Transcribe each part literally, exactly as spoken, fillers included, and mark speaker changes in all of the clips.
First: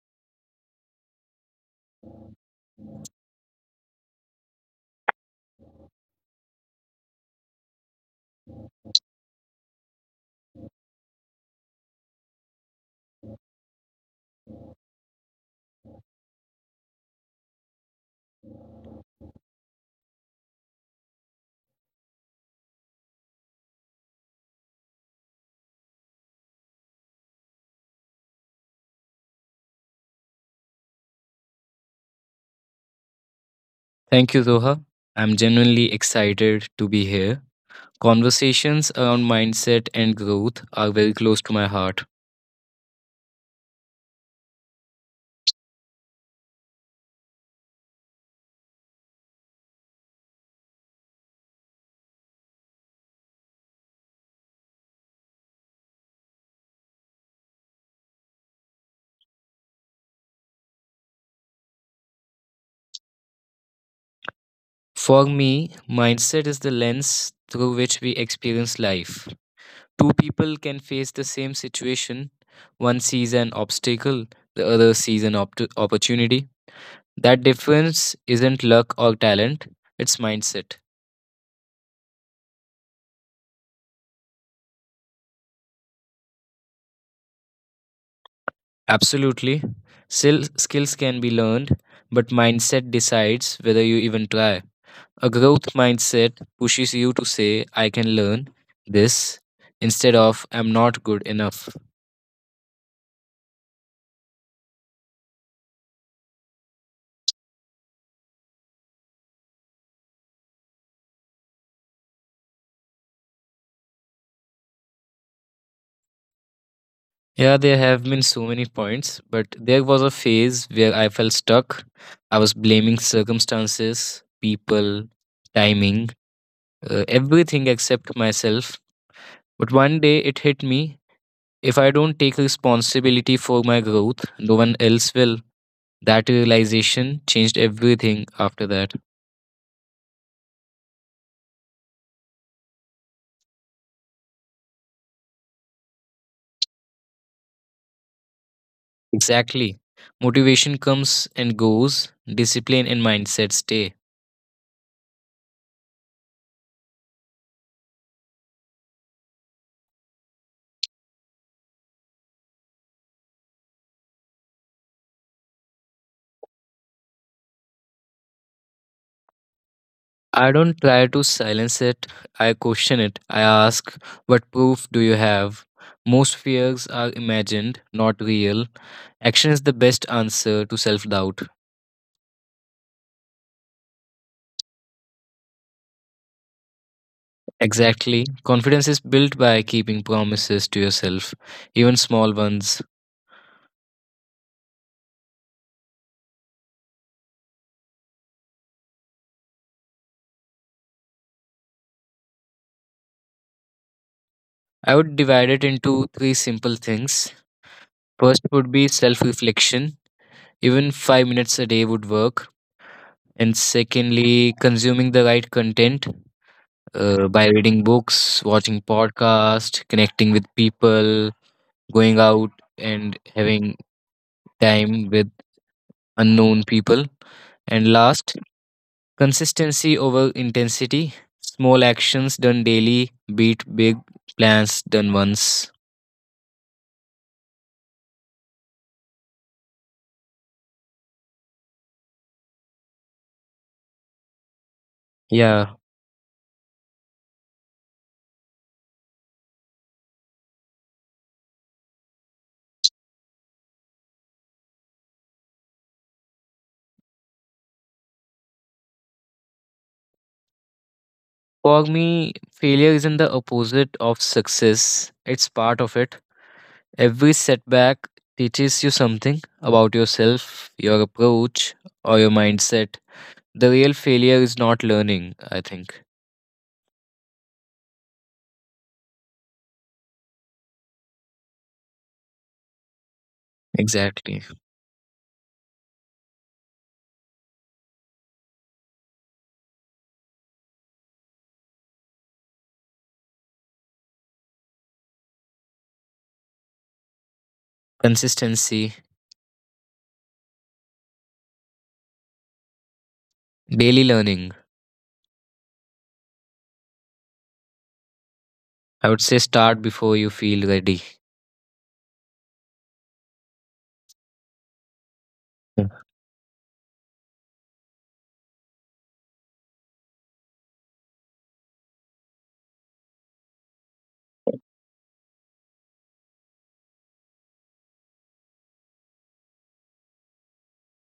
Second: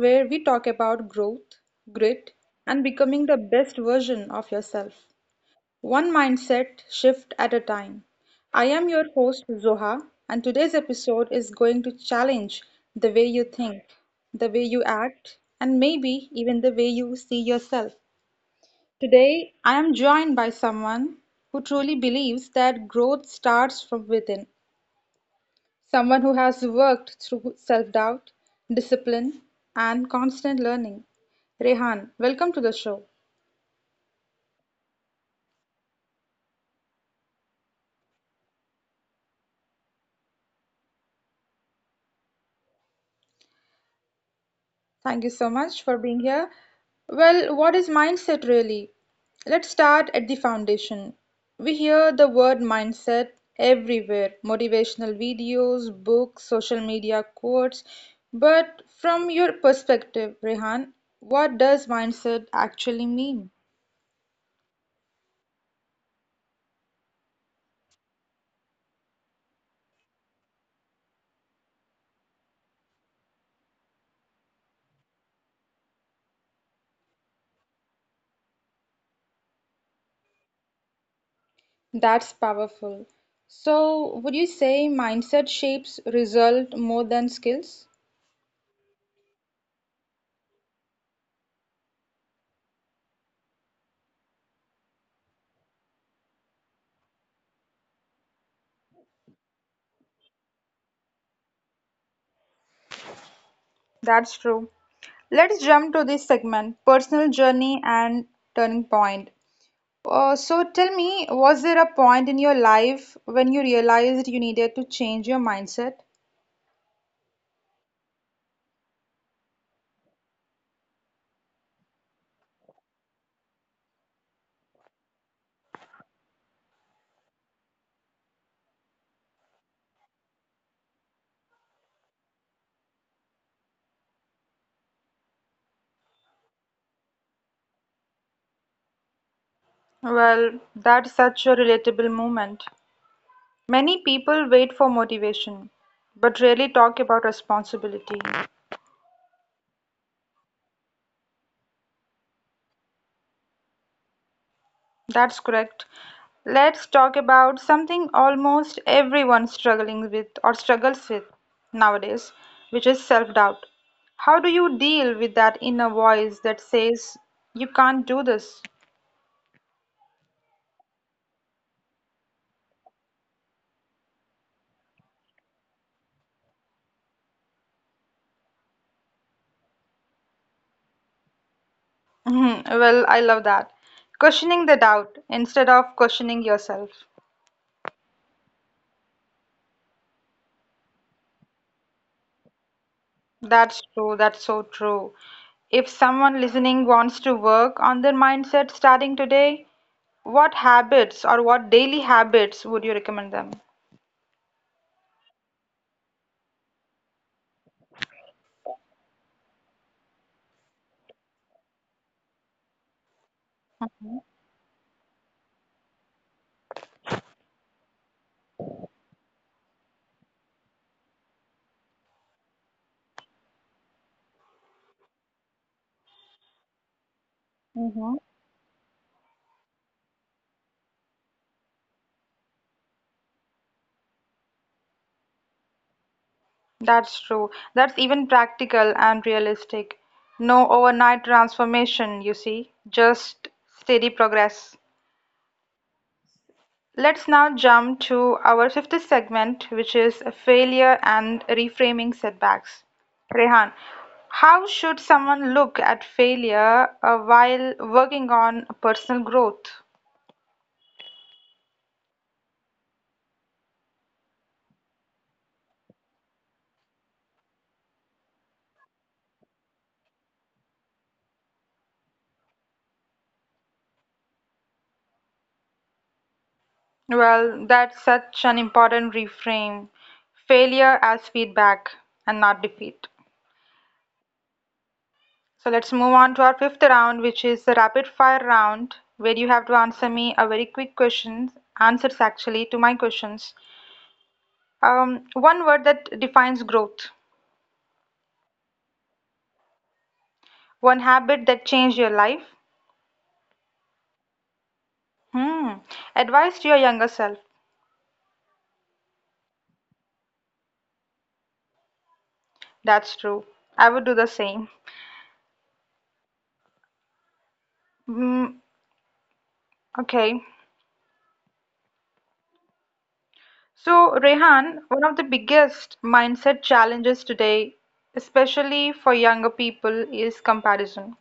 Speaker 1: where we talk about growth, grit, and becoming the best version of yourself, one mindset shift at a time. I am your host, Zoha, and today's episode is going to challenge the way you think, the way you act, and maybe even the way you see yourself. Today, I am joined by someone who truly believes that growth starts from within. Someone who has worked through self doubt, discipline, and constant learning. Rehan, welcome to the show.
Speaker 2: Thank you, Zoha. I'm genuinely excited to be here. Conversations around mindset and growth are very close to my heart.
Speaker 1: Thank you so much for being here. Well, what is mindset really? Let's start at the foundation. We hear the word mindset everywhere: motivational videos, books, social media quotes. But from your perspective, Rehan, what does mindset actually mean?
Speaker 2: For me, mindset is the lens through which we experience life. Two people can face the same situation. One sees an obstacle, the other sees an opt- opportunity. That difference isn't luck or talent, it's mindset.
Speaker 1: That's powerful. So, would you say mindset shapes result more than skills?
Speaker 2: Absolutely. Still, skills can be learned, but mindset decides whether you even try. A growth mindset pushes you to say, I can learn this instead of I'm not good enough.
Speaker 1: That's true. Let's jump to this segment, personal journey and turning point. Uh, so tell me, was there a point in your life when you realized you needed to change your mindset?
Speaker 2: Yeah, there have been so many points, but there was a phase where I felt stuck. I was blaming circumstances, people, timing, uh, everything except myself. But one day it hit me if I don't take responsibility for my growth, no one else will. That realization changed everything after that.
Speaker 1: Well, that's such a relatable moment. Many people wait for motivation, but rarely talk about responsibility.
Speaker 2: Exactly. Motivation comes and goes, discipline and mindset stay.
Speaker 1: That's correct. Let's talk about something almost everyone struggling with or struggles with nowadays, which is self-doubt. How do you deal with that inner voice that says you can't do this?
Speaker 2: I don't try to silence it, I question it. I ask, what proof do you have? Most fears are imagined, not real. Action is the best answer to self doubt.
Speaker 1: Mhm. Well, I love that. Questioning the doubt instead of questioning yourself.
Speaker 2: Exactly. Confidence is built by keeping promises to yourself, even small ones.
Speaker 1: That's true. That's so true. If someone listening wants to work on their mindset starting today, what habits or what daily habits would you recommend them?
Speaker 2: I would divide it into three simple things. First would be self reflection. Even five minutes a day would work. And secondly, consuming the right content uh, by reading books, watching podcasts, connecting with people, going out and having time with unknown people. And
Speaker 1: Mm-hmm.
Speaker 2: last, consistency over intensity. Small actions done daily beat big plans done once.
Speaker 1: That's true. That's even practical and realistic. No overnight transformation, you see, just steady progress.
Speaker 2: Yeah.
Speaker 1: Let's now jump to our fifth segment, which is failure and reframing setbacks. Rehan, how should someone look at failure uh, while working on personal growth?
Speaker 2: For me, failure isn't the opposite of success, it's part of it. Every setback teaches you something about yourself, your approach, or your mindset. The real failure is not learning, I think.
Speaker 1: Well, that's such an important reframe. Failure as feedback and not defeat.
Speaker 2: Exactly.
Speaker 1: So let's move on to our fifth round, which is the rapid fire round, where you have to answer me a very quick questions, answers actually to my questions. Um, one word that defines growth,
Speaker 2: Consistency,
Speaker 1: one habit that changed your life.
Speaker 2: daily learning.
Speaker 1: Hmm. Advice to your younger self.
Speaker 2: I would say start before you feel ready.
Speaker 1: That's true. I would do the same.
Speaker 2: Yeah.
Speaker 1: Hmm. Okay. So, Rehan, one of the biggest mindset challenges today, especially for younger people, is comparison.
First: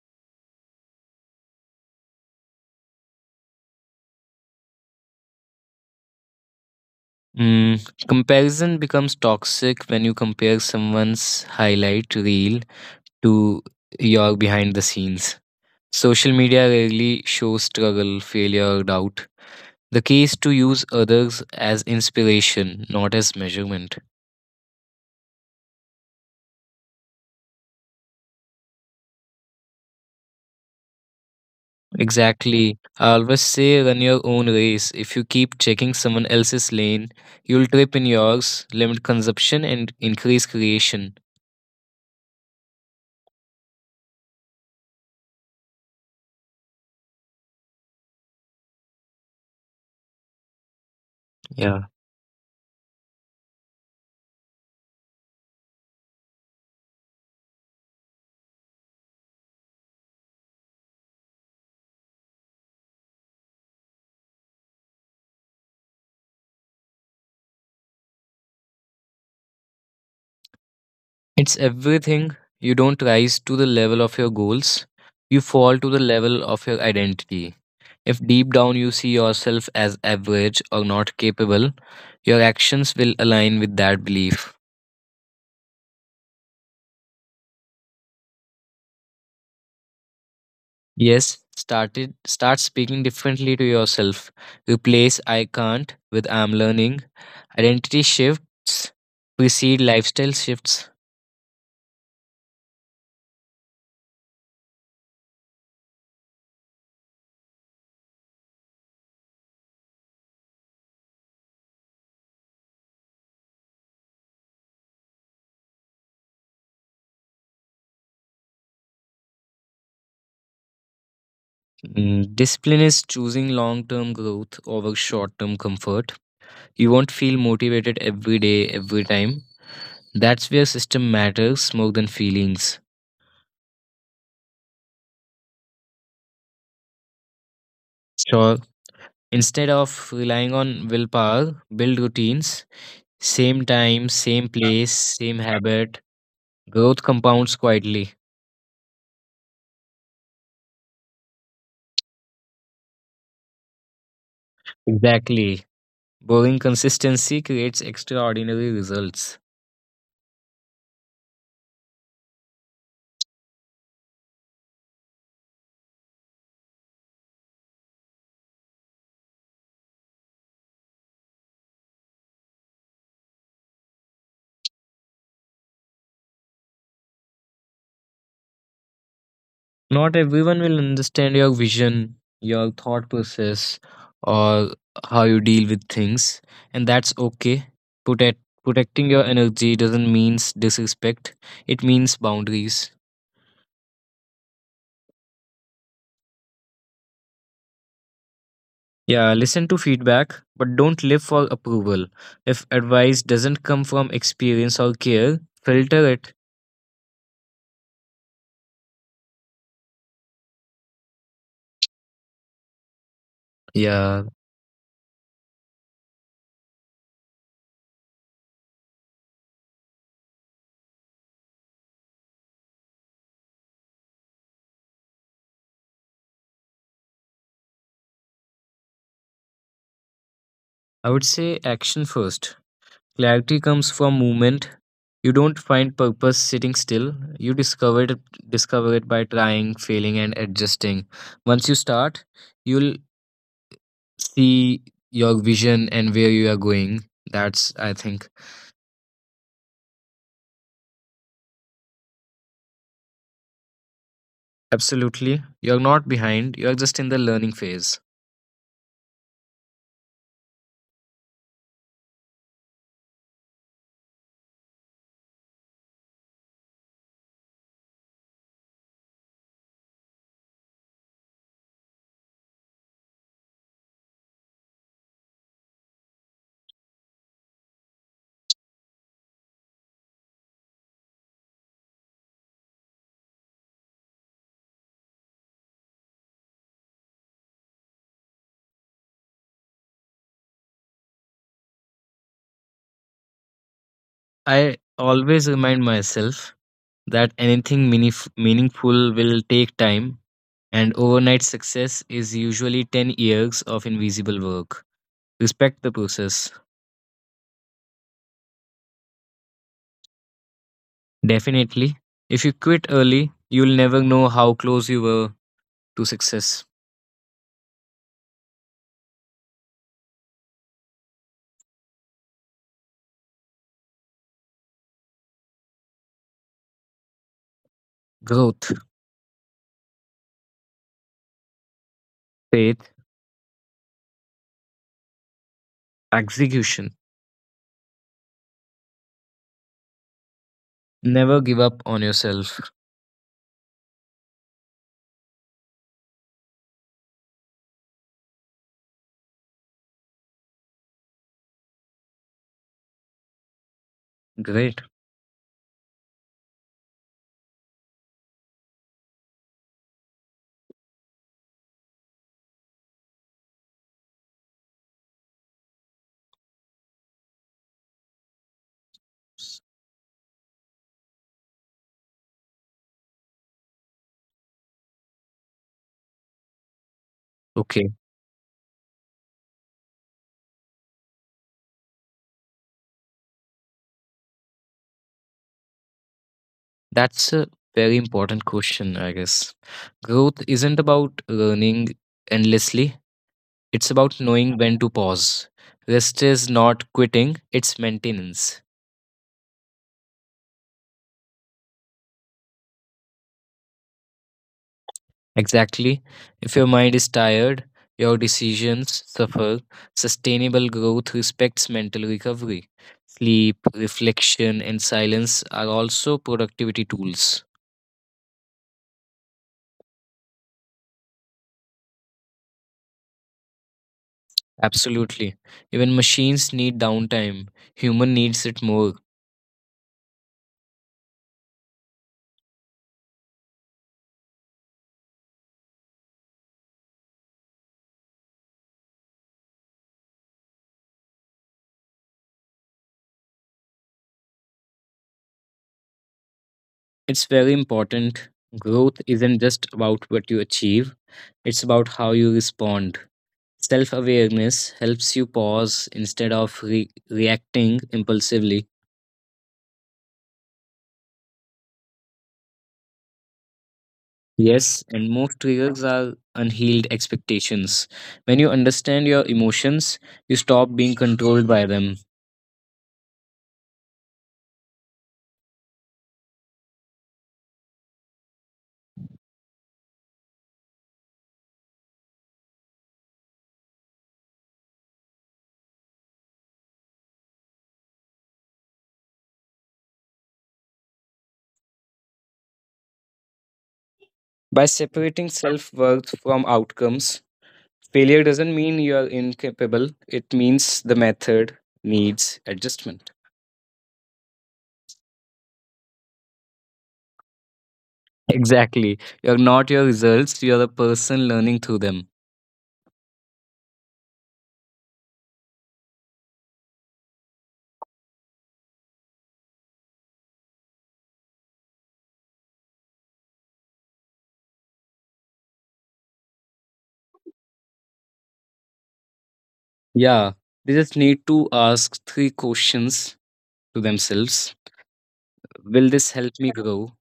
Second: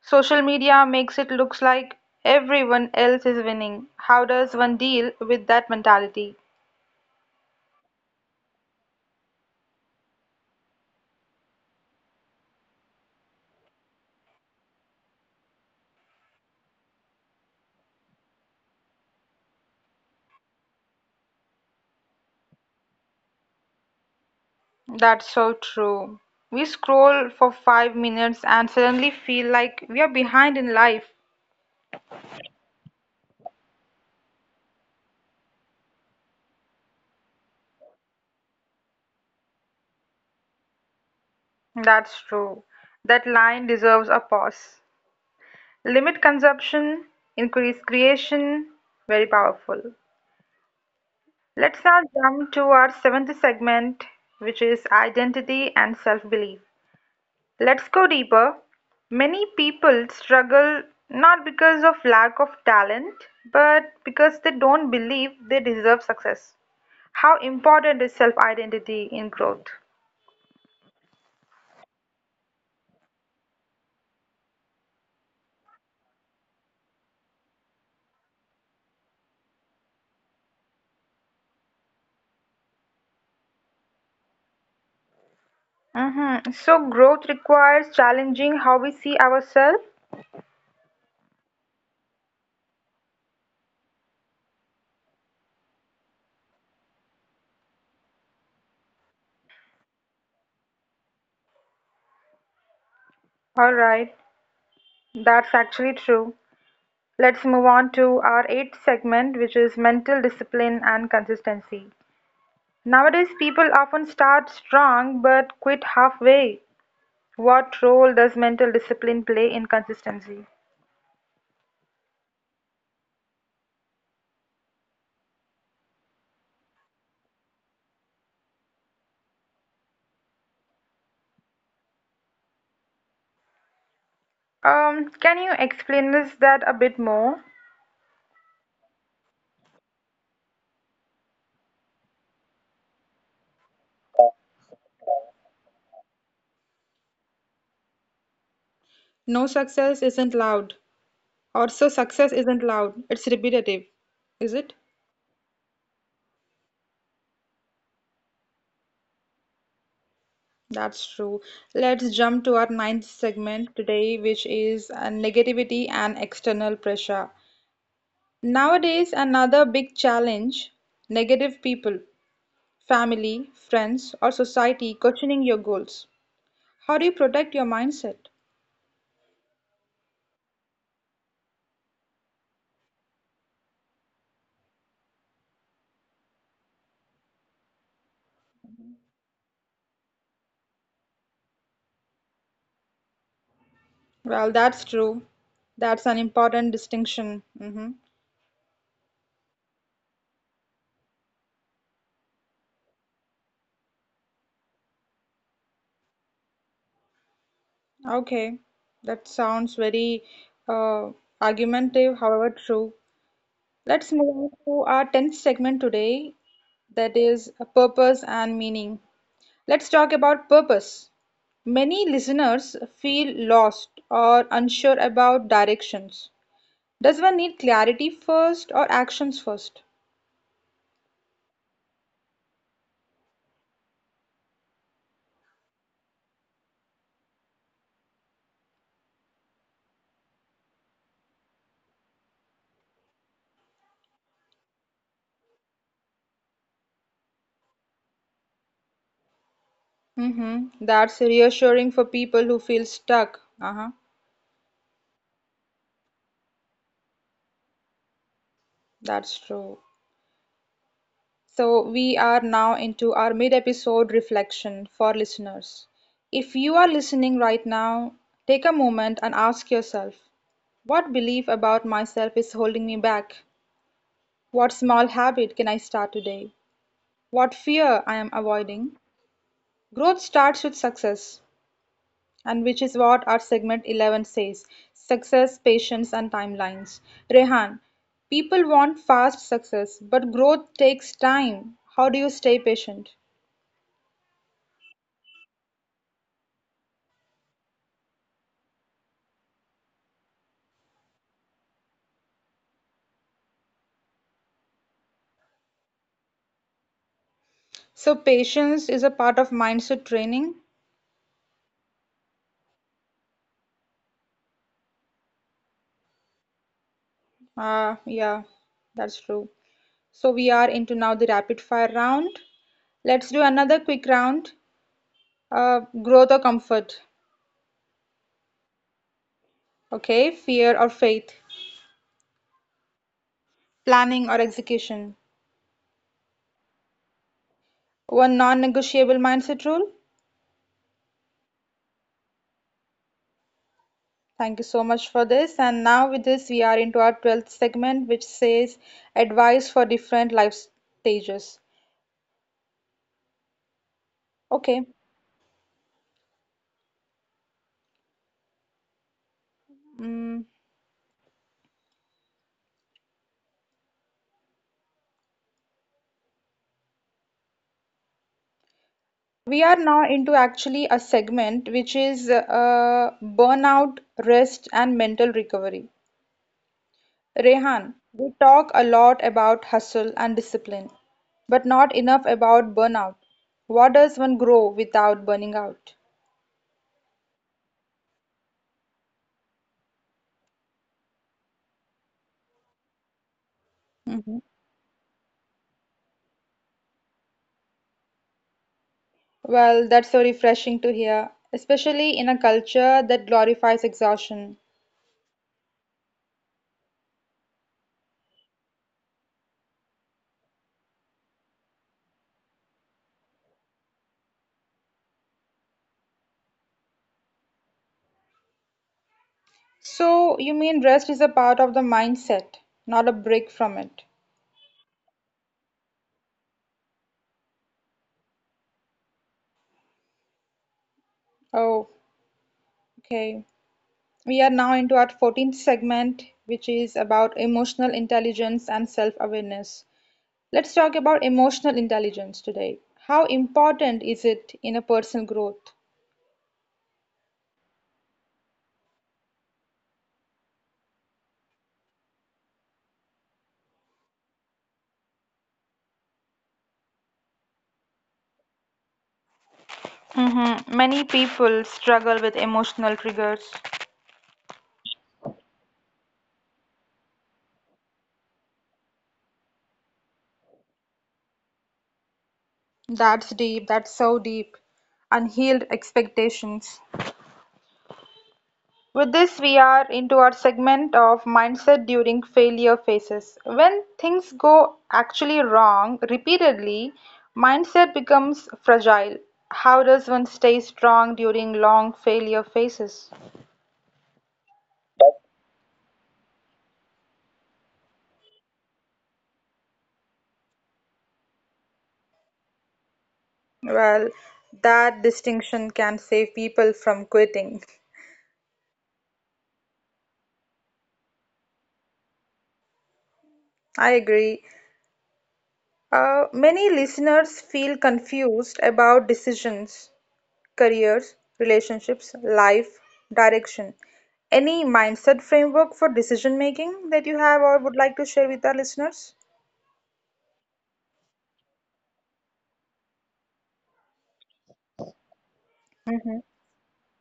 Speaker 1: Social media makes it looks like everyone else is winning. How does one deal with that mentality?
Speaker 2: Mm, comparison becomes toxic when you compare someone's highlight reel to your behind the scenes. Social media rarely shows struggle, failure, or doubt. The key is to use others as inspiration, not as measurement.
Speaker 1: That's so true. We scroll for five minutes and suddenly feel like we are behind in life.
Speaker 2: Exactly. I always say run your own race. If you keep checking someone else's lane, you'll trip in yours, limit consumption, and increase creation.
Speaker 1: That's true. That line deserves a pause. Limit consumption, increase creation, very powerful. Let's
Speaker 2: Yeah.
Speaker 1: now jump to our seventh segment, which is identity and self belief. Let's go deeper. Many people struggle not because of lack of talent, but because they don't believe they deserve success. How important is self identity in growth?
Speaker 2: It's everything. You don't rise to the level of your goals, you fall to the level of your identity. If deep down you see yourself as average or not capable, your actions will align with that belief.
Speaker 1: Mm-hmm. So, growth requires challenging how we see ourselves.
Speaker 2: Yes, started start speaking differently to yourself. Replace I can't with I'm learning. Identity shifts precede lifestyle shifts.
Speaker 1: All right, that's actually true. Let's move on to our eighth segment, which is mental discipline and consistency. Nowadays, people often start strong but quit halfway. What role does mental discipline play in consistency?
Speaker 2: Mm, discipline is choosing long term growth over short term comfort. You won't feel motivated every day, every time. That's where system matters more than feelings.
Speaker 1: Um, can you explain this that a bit more?
Speaker 2: Sure. Instead of relying on willpower, build routines. Same time, same place, same habit. Growth compounds quietly.
Speaker 1: No, success isn't loud. Also, success isn't loud. It's repetitive. Is it?
Speaker 2: Exactly. Boring consistency creates extraordinary results.
Speaker 1: That's true. Let's jump to our ninth segment today, which is uh, negativity and external pressure. Nowadays, another big challenge: negative people, family, friends, or society questioning your goals. How do you protect your mindset?
Speaker 2: Not everyone will understand your vision, your thought process, or how you deal with things, and that's okay. Protect, Protecting your energy doesn't mean disrespect, it means boundaries.
Speaker 1: Well, that's true. That's an important distinction. Hmm.
Speaker 2: Yeah, listen to feedback, but don't live for approval. If advice doesn't come from experience or care, filter it.
Speaker 1: Okay, that sounds very uh, argumentative, however true. Let's
Speaker 2: Yeah,
Speaker 1: move on to our tenth segment today, that is uh, purpose and meaning. Let's talk about purpose. Many listeners feel lost or unsure about directions. Does one need clarity first or actions first?
Speaker 2: I would say action first. Clarity comes from movement. You don't find purpose sitting still. You discover it, discover it by trying, failing, and adjusting. Once you start, you'll see your vision and where you are going. That's, I think,
Speaker 1: Mm-hmm. That's reassuring for people who feel stuck. Uh-huh.
Speaker 2: absolutely. You're not behind, you're just in the learning phase.
Speaker 1: That's true. So, we are now into our mid episode reflection for listeners. If you are listening right now, take a moment and ask yourself, what belief about myself is holding me back? What small habit can I start today? What fear I am avoiding? Growth starts with success, and which is what our segment eleven says: success, patience, and timelines. Rehan, people want fast success, but growth takes time. How do you stay patient?
Speaker 2: I always remind myself that anything meanif- meaningful will take time, and overnight success is usually ten years of invisible work. Respect the process.
Speaker 1: So patience is a part of mindset training.
Speaker 2: Definitely. If you quit early, you'll never know how close you were to success.
Speaker 1: Uh, yeah, that's true. So we are into now the rapid fire round. Let's do another quick round. Uh, growth or comfort?
Speaker 2: Growth,
Speaker 1: Okay, fear or faith?
Speaker 2: faith,
Speaker 1: Planning or execution?
Speaker 2: execution.
Speaker 1: One non-negotiable mindset rule.
Speaker 2: Never give up on yourself.
Speaker 1: Thank you so much for this. And now with this, we are into our twelfth segment, which says advice for different life stages.
Speaker 2: Great.
Speaker 1: Okay. Mm, we are now into actually a segment which is uh, burnout, rest, and mental recovery.
Speaker 2: Okay.
Speaker 1: Rehan, we talk a lot about hustle and discipline, but not enough about burnout. What does one grow without burning out?
Speaker 2: That's a very important question, I guess. Growth isn't about learning endlessly, it's about
Speaker 1: Mhm.
Speaker 2: knowing when to pause. Rest is not quitting, it's maintenance.
Speaker 1: Well, that's so refreshing to hear, especially in a culture that glorifies exhaustion.
Speaker 2: Exactly. If your mind is tired, your decisions suffer. Sustainable growth respects mental recovery. Sleep, reflection, and silence are also productivity tools.
Speaker 1: So, you mean rest is a part of the mindset, not a break from it?
Speaker 2: Absolutely. Even machines need downtime, human needs it more.
Speaker 1: Oh, okay. We are now into our fourteenth segment, which is about emotional intelligence and self awareness. Let's talk about emotional intelligence today. How important is it in a personal growth?
Speaker 2: It's very important. Growth isn't just about what you achieve, it's about how you respond. Self awareness helps you pause instead of re- reacting impulsively.
Speaker 1: Mm-hmm. Many people struggle with emotional triggers.
Speaker 2: Yes, and most triggers are unhealed expectations. When you understand your emotions, you stop being controlled by them.
Speaker 1: That's deep, that's so deep. Unhealed expectations. With this we are into our segment of mindset during failure phases. When things go actually wrong repeatedly, mindset becomes fragile. How does one stay strong during long failure phases?
Speaker 2: By separating self worth from outcomes, failure doesn't mean you are incapable, it means the method needs adjustment.
Speaker 1: Well, that distinction can save people from quitting.
Speaker 2: Exactly. You're not your results, you're a person learning through them.
Speaker 1: I agree. Uh, many listeners feel confused about decisions. Careers, relationships, life, direction. Any mindset framework for decision making that you have or would like to share with our listeners?
Speaker 2: Yeah, they just need to ask three questions to themselves. Will this
Speaker 1: Mhm.
Speaker 2: help me grow?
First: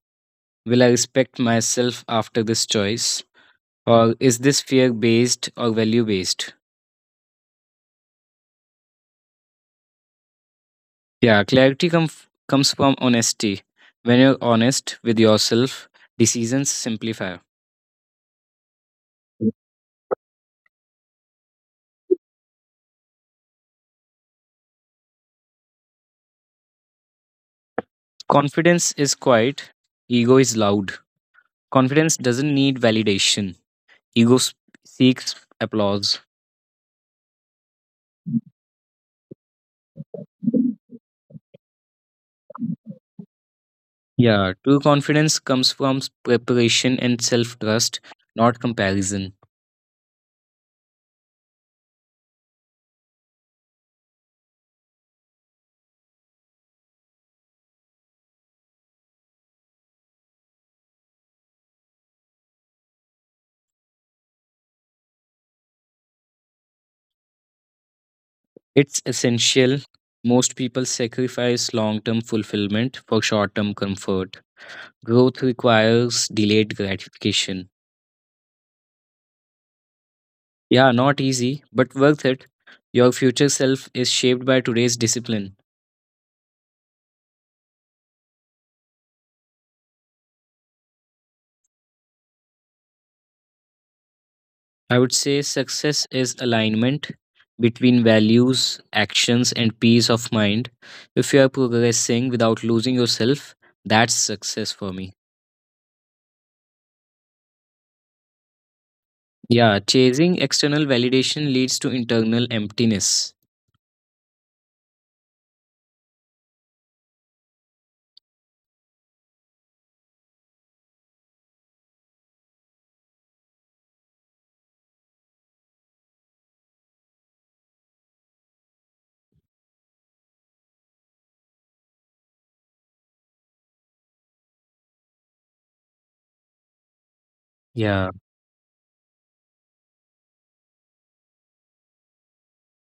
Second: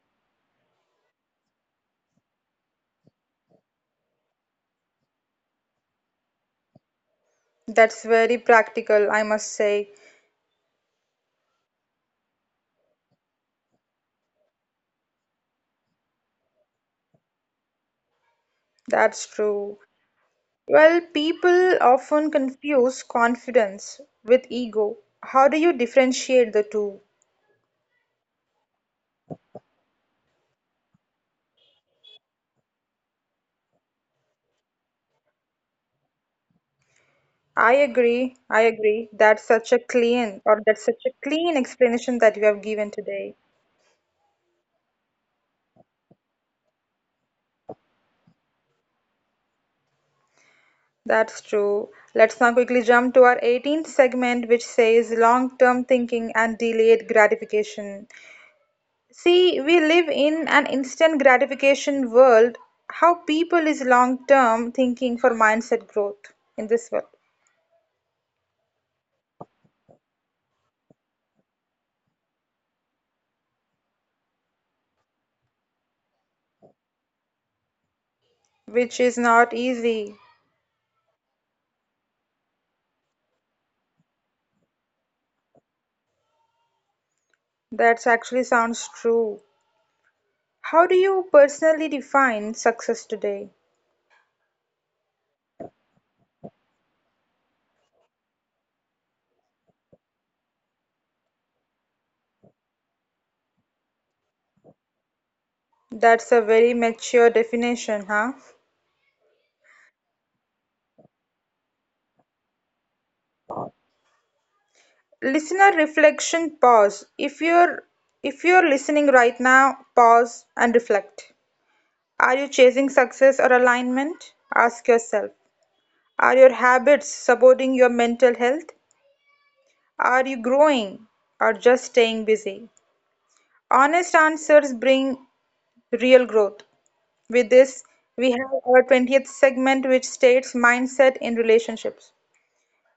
Speaker 2: Will I respect myself after this choice? Or is this fear based or value based?
Speaker 1: That's very practical, I must say.
Speaker 2: Yeah, clarity com- comes from honesty. When you're honest with yourself, decisions simplify.
Speaker 1: That's true. Well, people often confuse confidence with ego. How do you differentiate the two?
Speaker 2: Confidence is quiet, ego is loud. Confidence doesn't need validation, ego s- seeks applause.
Speaker 1: I agree. I agree. That's such a clean or that's such a clean explanation that you have given today.
Speaker 2: Yeah, true confidence comes from s- preparation and self trust, not comparison.
Speaker 1: That's true. Let's now quickly jump to our eighteenth segment, which says long term thinking and delayed gratification. See, we live in an instant gratification world. How people is long term thinking for mindset growth in this world,
Speaker 2: It's essential. Most people sacrifice long term fulfillment for short term comfort. Growth requires delayed gratification.
Speaker 1: which is not easy.
Speaker 2: Yeah, not easy, but worth it. Your future self is shaped by today's discipline.
Speaker 1: That actually sounds true. How do you personally define success today?
Speaker 2: I would say success is alignment between values, actions, and peace of mind. If you are progressing without losing yourself, that's success for me.
Speaker 1: That's a very mature definition, huh?
Speaker 2: Yeah, chasing external validation leads to internal emptiness.
Speaker 1: Listener reflection pause. If you're if you're listening right now, pause and reflect. Are you chasing success or alignment? Ask yourself, are your habits supporting your mental health? Are you growing or just staying busy? Honest answers bring real growth. With this,
Speaker 2: Yeah.
Speaker 1: we have our twentieth segment which states mindset in relationships.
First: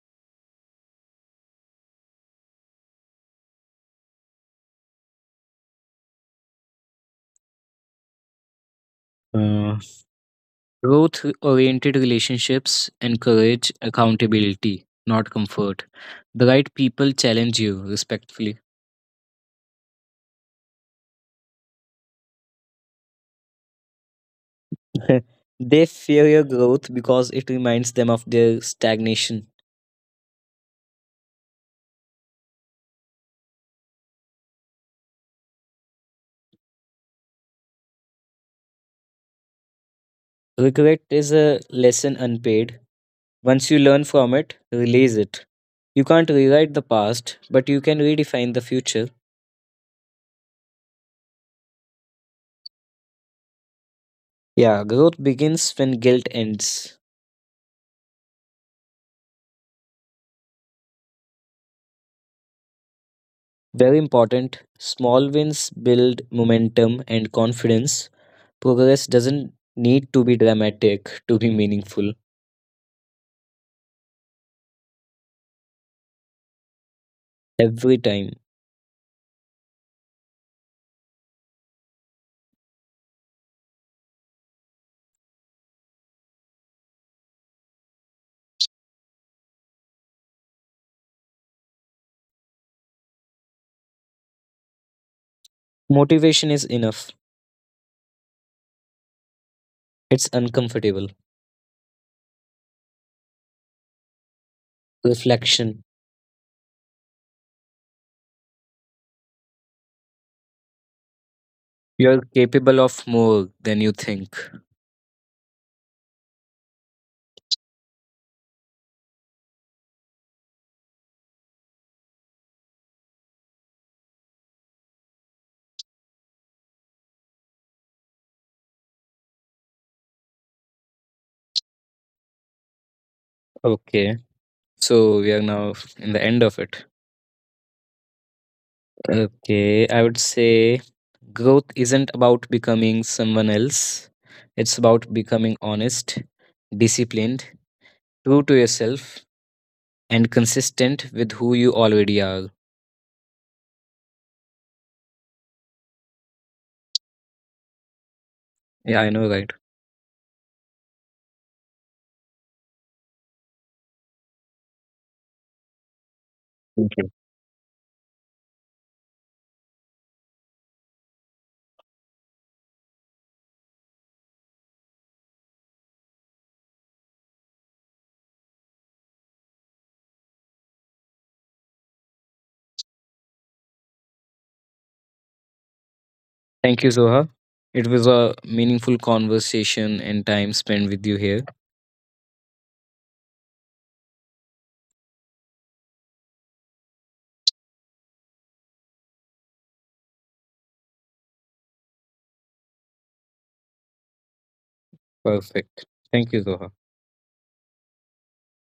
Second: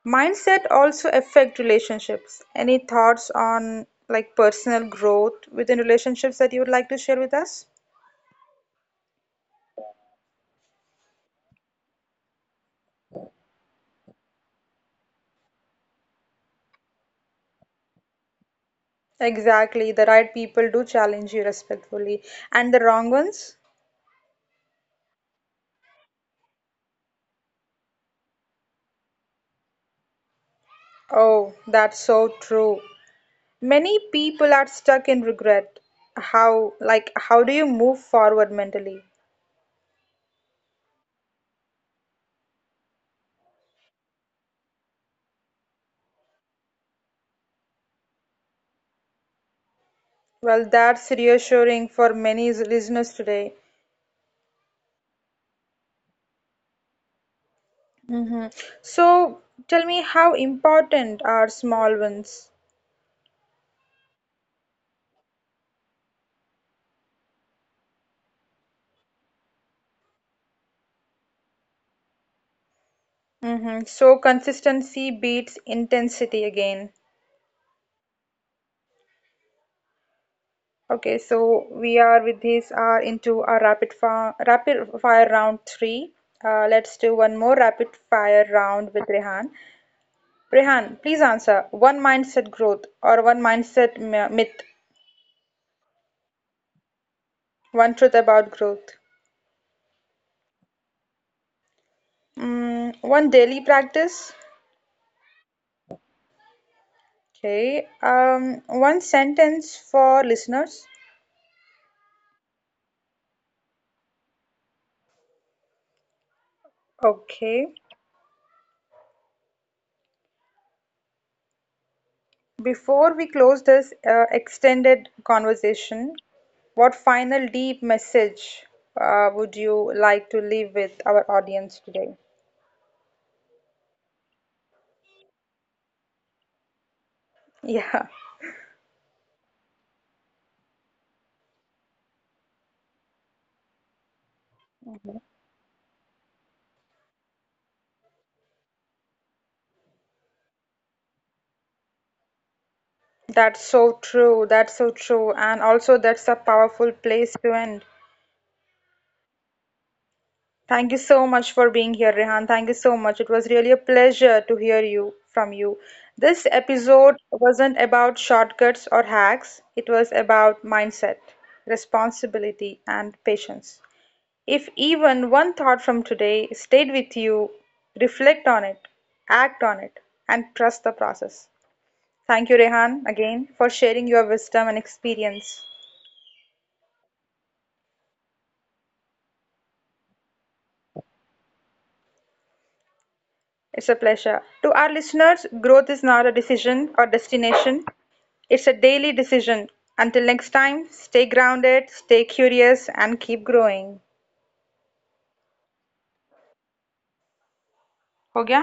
Speaker 1: Mindset also affect relationships. Any thoughts on like personal growth within relationships that you would like to share with us?
Speaker 2: Uh, Growth oriented relationships encourage accountability, not comfort. The right people challenge you respectfully.
Speaker 1: Exactly, the right people do challenge you respectfully, and the wrong ones?
Speaker 2: They fear your growth because it reminds them of their stagnation.
Speaker 1: Oh, that's so true. Many people are stuck in regret. How, like, how do you move forward mentally?
Speaker 2: Regret is a lesson unpaid. Once you learn from it, release it. You can't rewrite the past, but you can redefine the future.
Speaker 1: Well, that's reassuring for many listeners today.
Speaker 2: Yeah, growth begins when guilt ends.
Speaker 1: Hmm. So, tell me, how important are small wins?
Speaker 2: Very important. Small wins build momentum and confidence. Progress doesn't need to be dramatic to be meaningful
Speaker 1: Mm-hmm. So consistency beats intensity again.
Speaker 2: every time.
Speaker 1: Okay, so we are with this are into our rapid fire rapid fire round three. Uh, let's do one more rapid fire round with Rehan. Rehan, please answer one mindset growth or one mindset my- myth,
Speaker 2: Motivation is enough.
Speaker 1: one truth about growth.
Speaker 2: It's uncomfortable.
Speaker 1: Mm, one daily practice.
Speaker 2: Reflection.
Speaker 1: Okay. Um, one sentence for listeners.
Speaker 2: You're capable of more than you think.
Speaker 1: Okay. Before we close this uh, extended conversation, what final deep message uh, would you like to leave with our audience today?
Speaker 2: Okay. So we are now in the end of it.
Speaker 1: Yeah,
Speaker 2: Okay. I would say growth isn't about becoming someone else, it's about becoming honest, disciplined, true to yourself, and consistent with who you already are.
Speaker 1: that's so true. That's so true. And also, that's a powerful place to end.
Speaker 2: Yeah, I know, right?
Speaker 1: Thank you so much for being here, Rehan. Thank you so much. It was really a pleasure to hear you from you. This
Speaker 2: Thank you.
Speaker 1: episode wasn't about shortcuts or hacks, it was about mindset, responsibility, and patience. If even one thought from today stayed with you, reflect on it, act on it, and trust the process. Thank you, Rehan, again for sharing your wisdom and experience.
Speaker 2: Thank you, Zoha. It was a meaningful conversation and time spent with you here.
Speaker 1: It's a pleasure. To our listeners, growth is not a decision or destination, it's a daily decision. Until next time, stay grounded, stay curious, and keep growing.
Speaker 2: Perfect. Thank you, Zoha.
Speaker 1: Ho gaya?